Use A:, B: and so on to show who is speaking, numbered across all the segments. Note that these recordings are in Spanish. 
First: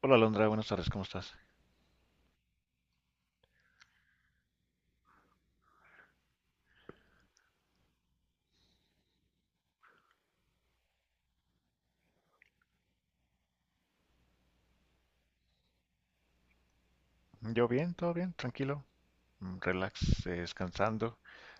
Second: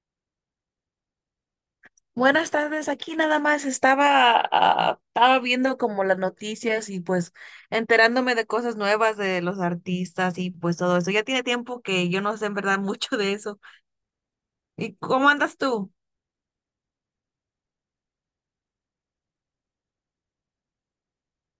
A: Hola Alondra, buenas tardes, ¿cómo estás?
B: Buenas tardes, aquí nada más estaba viendo como las noticias y pues enterándome de cosas nuevas de los artistas y pues todo eso. Ya tiene tiempo que yo no sé en verdad mucho de eso. ¿Y cómo andas tú?
A: Yo bien, todo bien, tranquilo, relax, descansando.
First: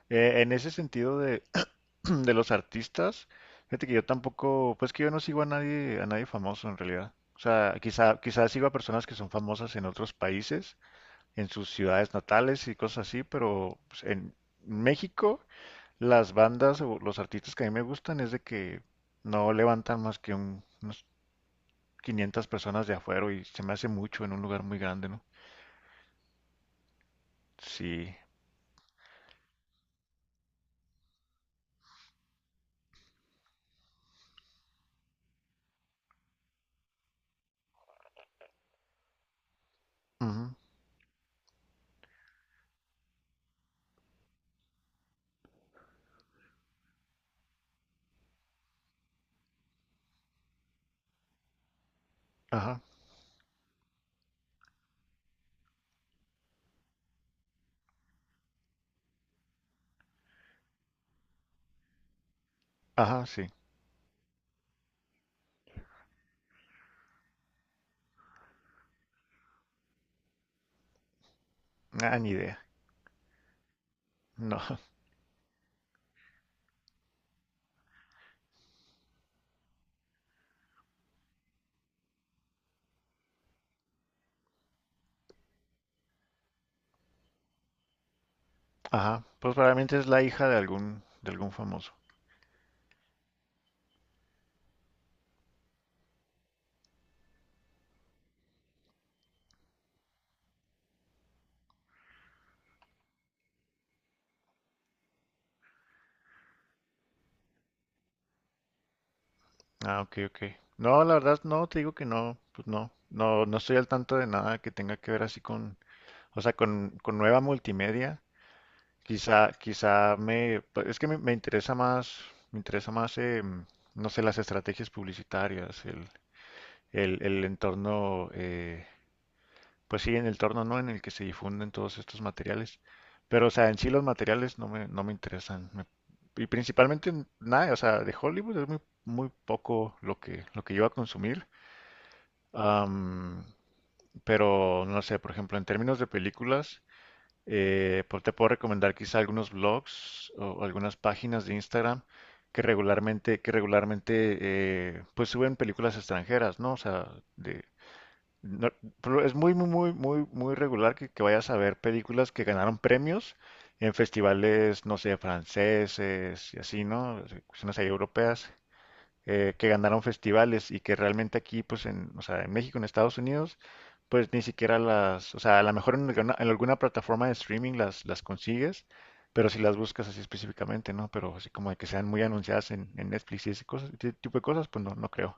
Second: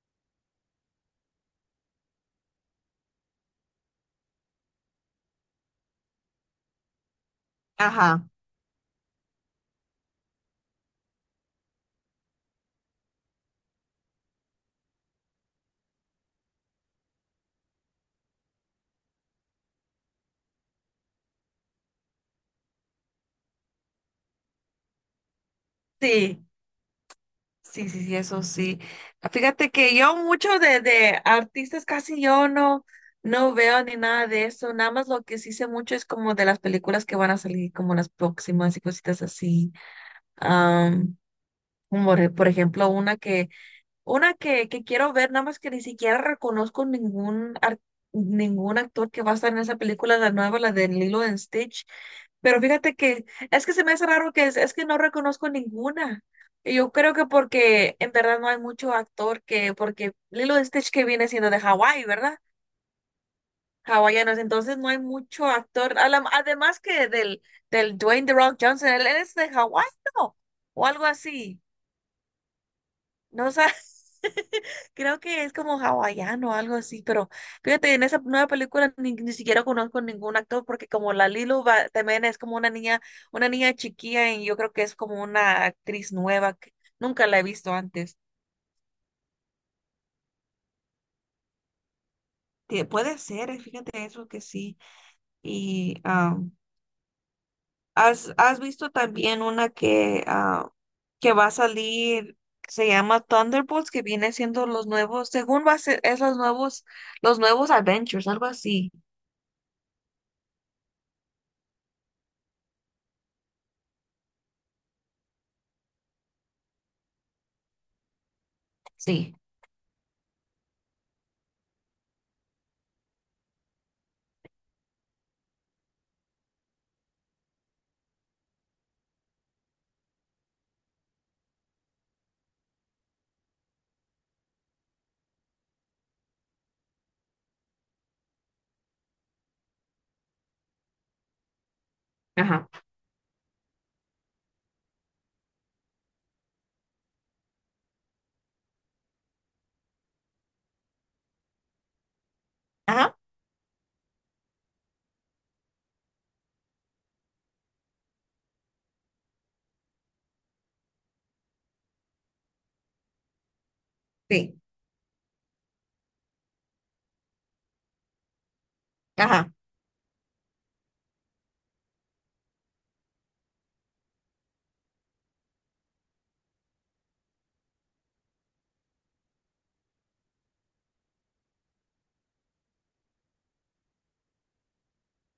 A: En ese sentido de los artistas, fíjate que yo tampoco, pues que yo no sigo a nadie famoso en realidad. O sea, quizá,
B: Ajá,
A: quizá sigo a personas que son famosas en otros países, en sus ciudades natales y cosas así, pero pues, en México las bandas o los artistas que a mí me gustan es de que no levantan más que unos 500 personas de afuera y se me hace mucho en un lugar muy grande, ¿no?
B: sí, sí, sí,
A: Sí.
B: sí, eso sí. Fíjate que yo mucho de artistas casi yo no veo ni nada de eso. Nada más lo que sí sé mucho es como de las películas que van a salir como las próximas y cositas así.
A: Ujú.
B: Am, por ejemplo, una que quiero ver, nada más que ni siquiera reconozco ningún actor que va a estar en esa película, la nueva, la de Lilo and Stitch. Pero
A: Ajá.
B: fíjate que es que se me hace raro, que es que no reconozco ninguna. Y yo creo que porque en verdad no hay mucho actor que, porque Lilo and Stitch que viene siendo de Hawái, ¿verdad?
A: Ajá, sí.
B: Hawaiianos, entonces no hay mucho actor. Además que del Dwayne The Rock Johnson, él es de Hawái, ¿no? O algo así.
A: Ah, ni idea.
B: No sé,
A: No.
B: creo que es como hawaiano o algo así, pero fíjate, en esa nueva película ni siquiera conozco ningún actor porque como la Lilo también es como una niña, chiquilla y yo creo que es como una actriz nueva que nunca la he visto antes.
A: Ajá. Pues probablemente es la hija de algún famoso.
B: Puede ser, fíjate eso que sí. Y has visto también una que va a salir, que se llama Thunderbolts, que viene siendo los nuevos, según va a ser, es los nuevos Adventures, algo así.
A: Ah, ok, ok. No, la verdad, no, te digo que no, pues no. No, no estoy al tanto de nada que tenga que ver así o sea, con nueva multimedia.
B: Sí,
A: Quizá pues, es que me interesa más, me interesa más, em, no sé, las estrategias publicitarias, el, el entorno, Pues sí, en el torno, ¿no? En el que se difunden todos estos materiales. Pero, o sea, en sí los materiales no me interesan. Y principalmente nada, o sea, de Hollywood es muy, muy poco lo que, yo voy a consumir.
B: ajá,
A: Am, pero, no sé, por ejemplo, en términos de películas, pues te puedo recomendar quizá algunos blogs o algunas páginas de Instagram que
B: ajá,
A: regularmente, que regularmente pues suben películas extranjeras, ¿no? O sea, no, pero es muy, muy, muy, muy, muy regular que vayas a ver películas que ganaron premios en
B: sí,
A: festivales, no sé, franceses y así, ¿no? Cuestiones ahí europeas,
B: ajá.
A: que ganaron festivales y que realmente aquí, pues, o sea, en México, en Estados Unidos, pues ni siquiera o sea, a lo mejor en alguna, plataforma de streaming las consigues, pero si las buscas así específicamente, ¿no? Pero así como de que sean muy anunciadas en Netflix y ese tipo de cosas, pues no creo.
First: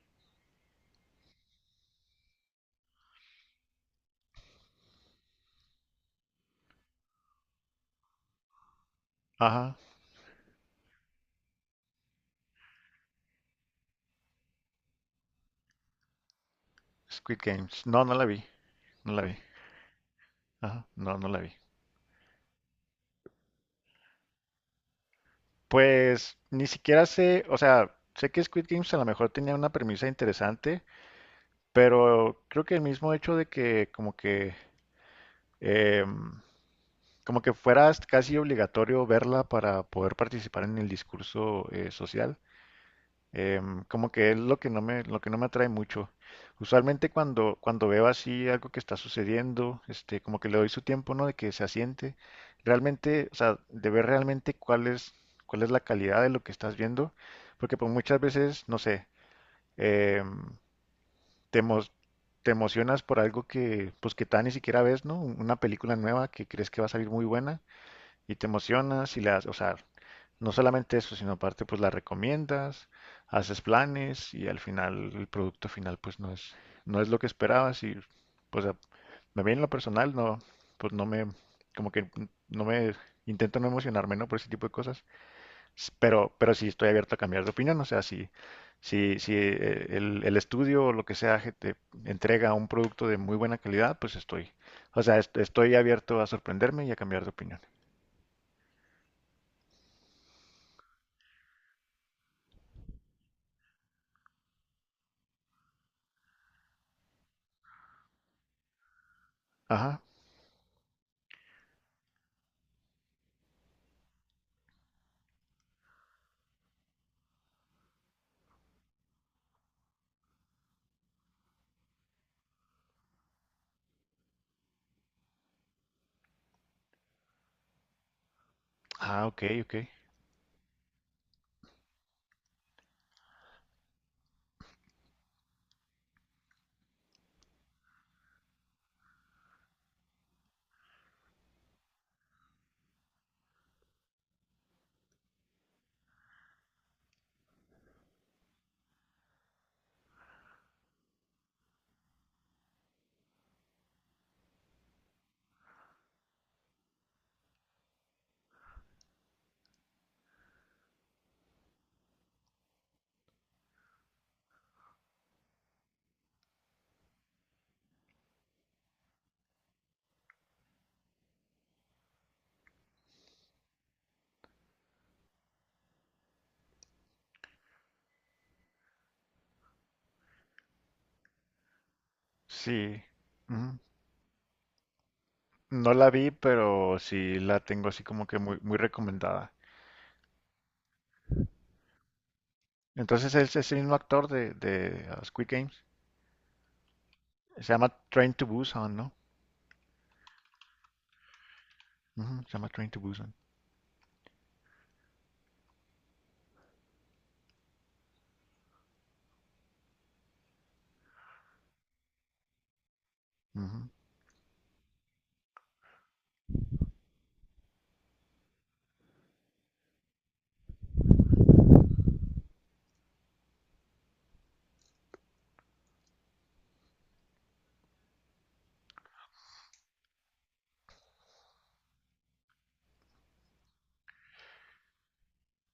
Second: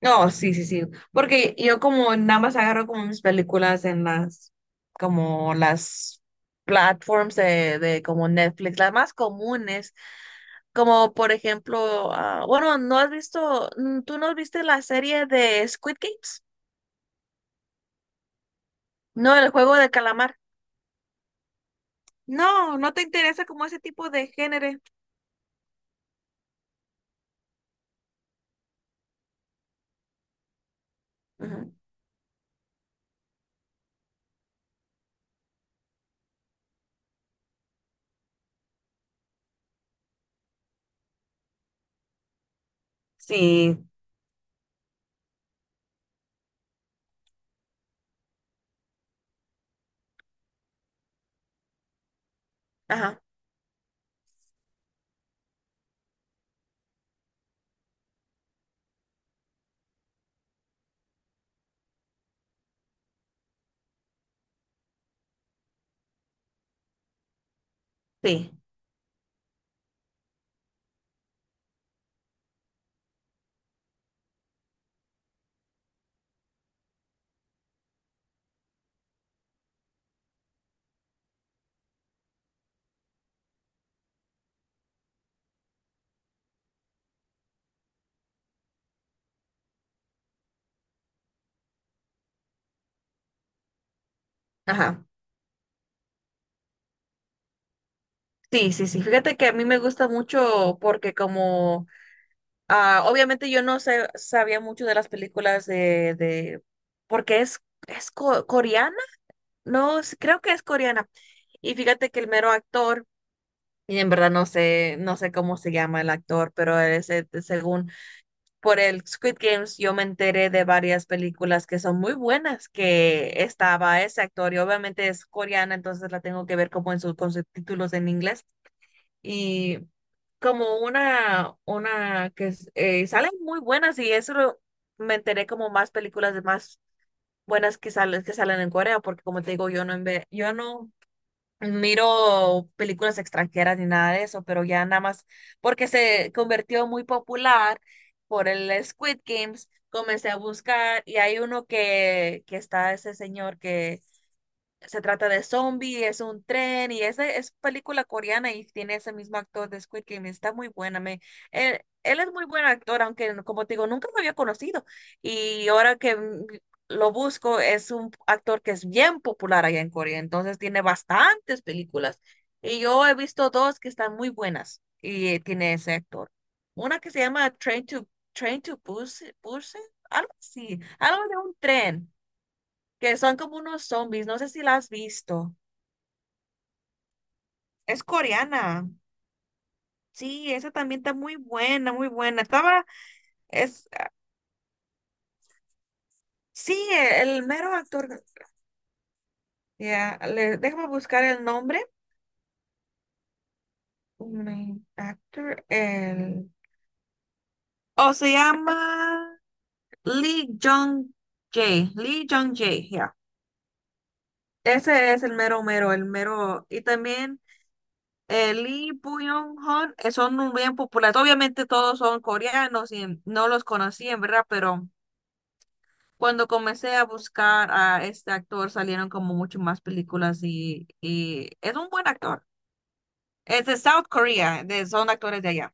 B: No, sí, sí, sí. Porque yo como nada más agarro como mis películas en las, como las platforms de como Netflix, las más
A: Ajá,
B: comunes, como por ejemplo, bueno, ¿no has visto, tú no viste la serie de Squid Games?
A: Squid Games. No, no la vi, no la
B: No,
A: vi.
B: el juego de calamar.
A: Ajá, no, no la vi.
B: No, no te interesa como ese tipo de género.
A: Pues ni siquiera sé, o sea, sé que Squid Games a lo mejor tenía una premisa interesante,
B: Ujú.
A: pero creo que el mismo hecho de que como que em, como que fuera casi obligatorio verla para poder participar en el discurso social. Em,
B: Sí,
A: como que es lo que no me atrae mucho. Usualmente cuando veo así algo que está sucediendo, este, como que le doy su tiempo, ¿no? De que se asiente.
B: ajá,
A: Realmente, o sea, de ver realmente cuál es la calidad de lo que estás viendo. Porque pues muchas veces, no sé, em, te, emo- te emocionas por algo que, pues que tal ni siquiera ves, ¿no? Una película nueva que crees que va a salir muy buena y te
B: sí,
A: emocionas y las, o sea, no solamente eso, sino aparte pues la recomiendas, haces planes y al final el producto final pues no es lo que esperabas y pues a- me bien en lo personal, no, pues no me, como que no me, intento no emocionarme, ¿no? Por ese tipo de cosas, pero sí estoy abierto a cambiar de opinión, o sea, si, si el estudio o lo que sea que te entrega un producto de muy buena calidad, pues estoy, o
B: ajá.
A: sea, estoy abierto a sorprenderme y a cambiar de opinión.
B: Sí, sí, sí. Fíjate que a mí me gusta mucho porque como Ah, obviamente yo no sabía mucho de las películas de porque es coreana,
A: Ajá.
B: no, sí, creo que es coreana. Y fíjate que el mero actor, y en verdad no sé cómo se llama el actor, pero ese, según por el Squid Games, yo me enteré de varias películas que son muy buenas, que estaba ese actor, y obviamente es coreana, entonces la tengo que ver como con sus títulos en inglés
A: Ah, ok, ok.
B: y como una salen muy buenas. Y eso, me enteré como más películas de más buenas que salen, en Corea, porque como te digo, yo no miro películas extranjeras ni nada de eso, pero ya nada más porque se convirtió muy popular por el Squid Games, comencé a buscar y hay uno que está ese señor que se trata de zombie, es un tren y esa es película coreana y tiene ese mismo actor de Squid Game. Está muy buena. Él es muy buen actor, aunque como te digo, nunca lo había conocido. Y ahora que lo busco, es un actor que es bien popular allá en Corea. Entonces tiene bastantes películas. Y yo he visto dos que están muy buenas y tiene ese actor. Una que se llama Train to Busan, algo así, algo de un tren
A: Sí.
B: que son como
A: Ujú.
B: unos zombies, no sé si la has visto.
A: No la vi, pero sí la tengo así
B: Es
A: como que muy,
B: coreana.
A: muy recomendada.
B: Sí, esa también está muy buena, muy buena. Estaba,
A: Entonces es ese
B: es,
A: mismo actor de Squid Games.
B: sí, el
A: Se
B: mero
A: llama
B: actor.
A: Train to Busan, ¿no?
B: Ya, déjame buscar el nombre.
A: Ujú, se llama Train to Busan.
B: Main actor, el. Oh, se llama Lee Jong Jae. Lee Jong Jae, ya.
A: Ujú.
B: Ese es el mero mero, el mero. Y también Lee Byung-hun son un bien populares. Obviamente todos son coreanos y no los conocí en verdad, pero. Cuando comencé a buscar a este actor, salieron como mucho más películas y es un buen actor. Es de South Korea, son actores de allá.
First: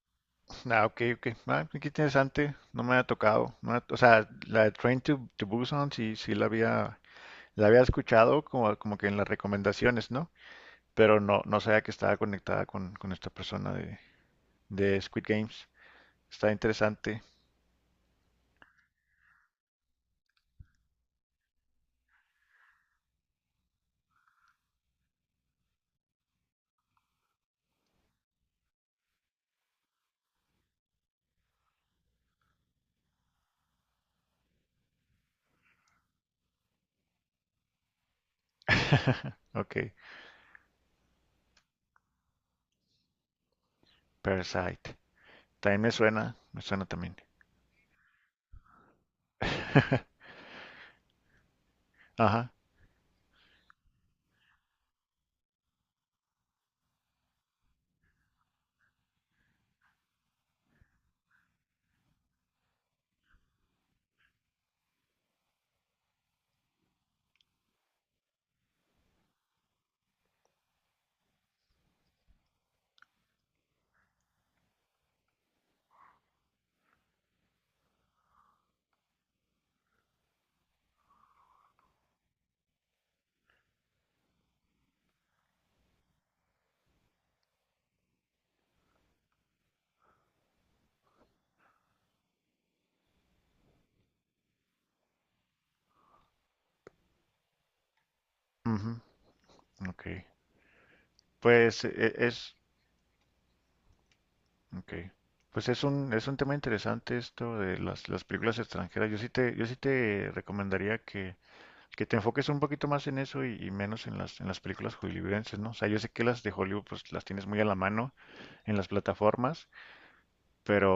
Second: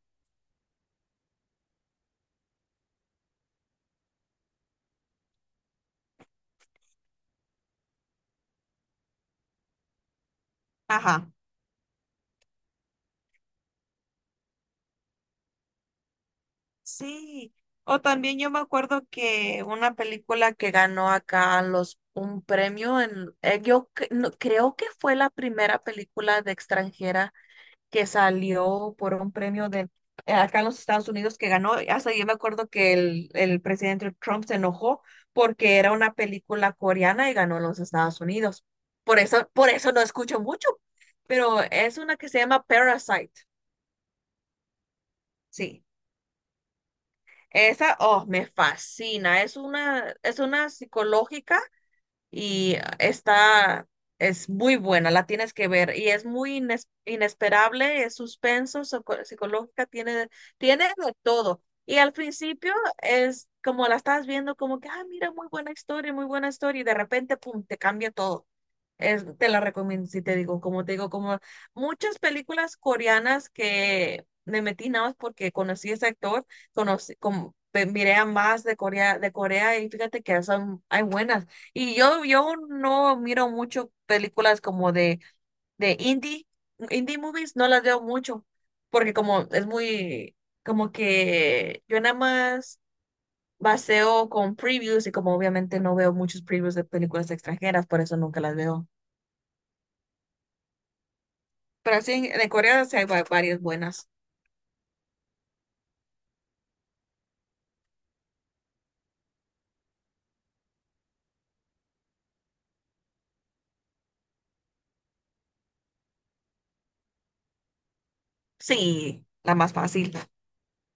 A: Ah, ok, ok. Ah, qué interesante. No me ha tocado. No me ha- o sea, la de Train to Busan sí, sí la había escuchado como que en las recomendaciones, ¿no? Pero
B: Ajá.
A: no sabía que estaba conectada con esta persona de Squid Games. Está interesante.
B: Sí. O también yo me acuerdo que una película que ganó acá los un premio en yo creo que fue la primera película de extranjera que salió por un premio de acá en los Estados Unidos que ganó. Hasta yo me acuerdo que el presidente Trump se enojó porque era una película coreana y ganó en los Estados Unidos. Por
A: Ok,
B: eso no escucho mucho, pero es una que se llama Parasite.
A: Parasite. También
B: Sí.
A: me suena también.
B: Esa, oh, me fascina. Es una, es una psicológica
A: Ajá,
B: y es muy buena, la tienes que ver y es muy inesperable, es suspenso, psicológica, tiene de todo. Y al principio es como la estás viendo como que, mira, muy buena historia y de repente, pum, te cambia todo. Te la recomiendo, si te digo, como te digo, como muchas películas coreanas que me metí nada más porque conocí a ese actor, miré a más de Corea y fíjate que hay buenas. Y yo no miro mucho películas como de indie movies, no las veo mucho, porque como es muy, como que yo nada más baseo con previews y como obviamente no veo muchos previews de películas extranjeras, por eso nunca las veo.
A: ujú, ok. Pues
B: Pero sí, en Corea sí hay varias buenas.
A: ok. Pues es un tema interesante esto de las películas extranjeras. Yo sí te recomendaría que te enfoques un poquito más en eso y menos en en las películas hollywoodenses, ¿no? O sea, yo sé que las de Hollywood pues las tienes muy a la mano en las
B: Sí, la
A: plataformas.
B: más fácil.
A: Pero,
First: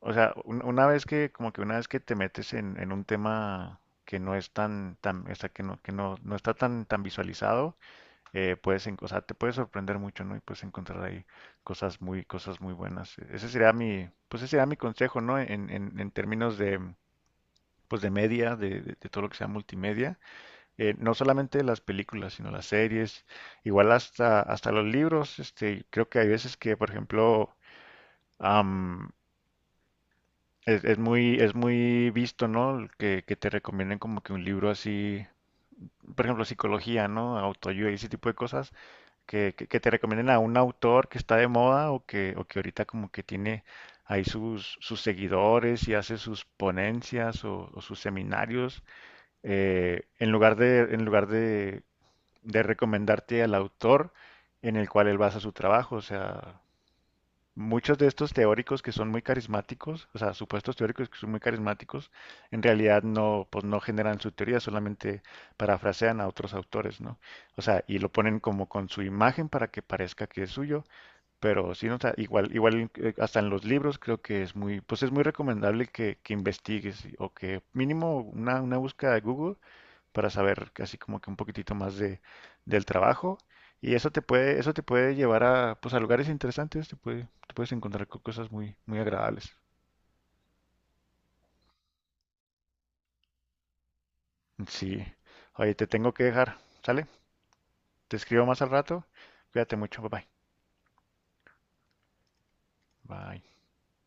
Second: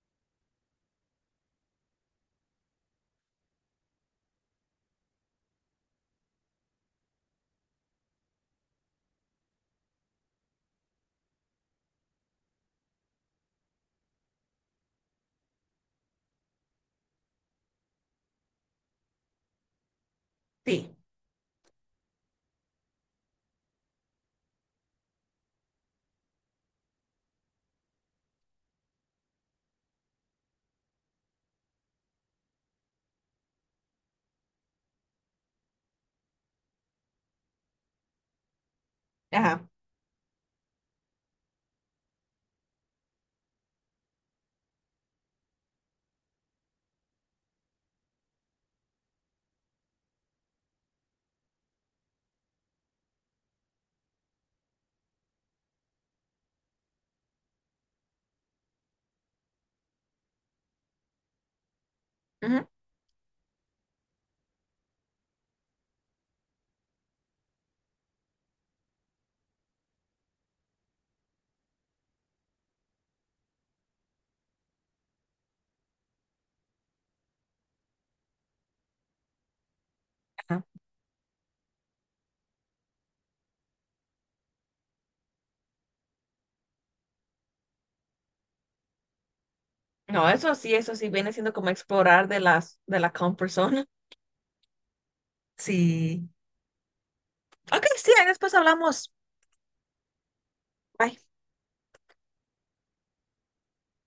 A: o sea, una vez que te metes en un tema que no es tan, tan, o sea, que no, no está tan, tan visualizado, o sea, te puede sorprender mucho, ¿no? Y puedes encontrar ahí cosas muy buenas. Pues ese sería mi consejo, ¿no? En términos de, pues de media, de todo lo que sea multimedia,
B: Sí,
A: no solamente las películas, sino las series, igual hasta los libros, este, creo que hay veces que, por ejemplo, es muy visto, ¿no? Que te recomienden como que un libro así, por ejemplo, psicología, ¿no? Autoayuda y ese tipo de cosas, que, que,
B: ajá.
A: que te recomienden a un autor que está de moda o o que ahorita como que tiene ahí sus seguidores y hace sus ponencias o sus seminarios, en lugar de recomendarte al autor en el cual él basa su trabajo. O sea, muchos de estos teóricos que son muy carismáticos, o sea, supuestos teóricos que son muy carismáticos, en
B: Ujú,
A: realidad no, pues no generan su teoría, solamente parafrasean a otros autores, ¿no? O sea, y lo ponen como con su imagen para que parezca que es suyo, pero sí, no, o sea, igual hasta en los libros creo que pues es muy recomendable que investigues o que mínimo una búsqueda de Google para saber
B: ajá.
A: casi como que un poquitito más del trabajo. Y eso te puede llevar a, pues, a lugares interesantes, te puedes encontrar con cosas muy, muy agradables.
B: No, eso sí viene siendo como explorar de de la comfort zone.
A: Sí. Oye, te tengo que
B: Sí.
A: dejar, ¿sale?
B: Ok, sí,
A: Te
B: ahí
A: escribo
B: después
A: más al rato.
B: hablamos.
A: Cuídate mucho, bye bye.
B: Bye.
A: Bye.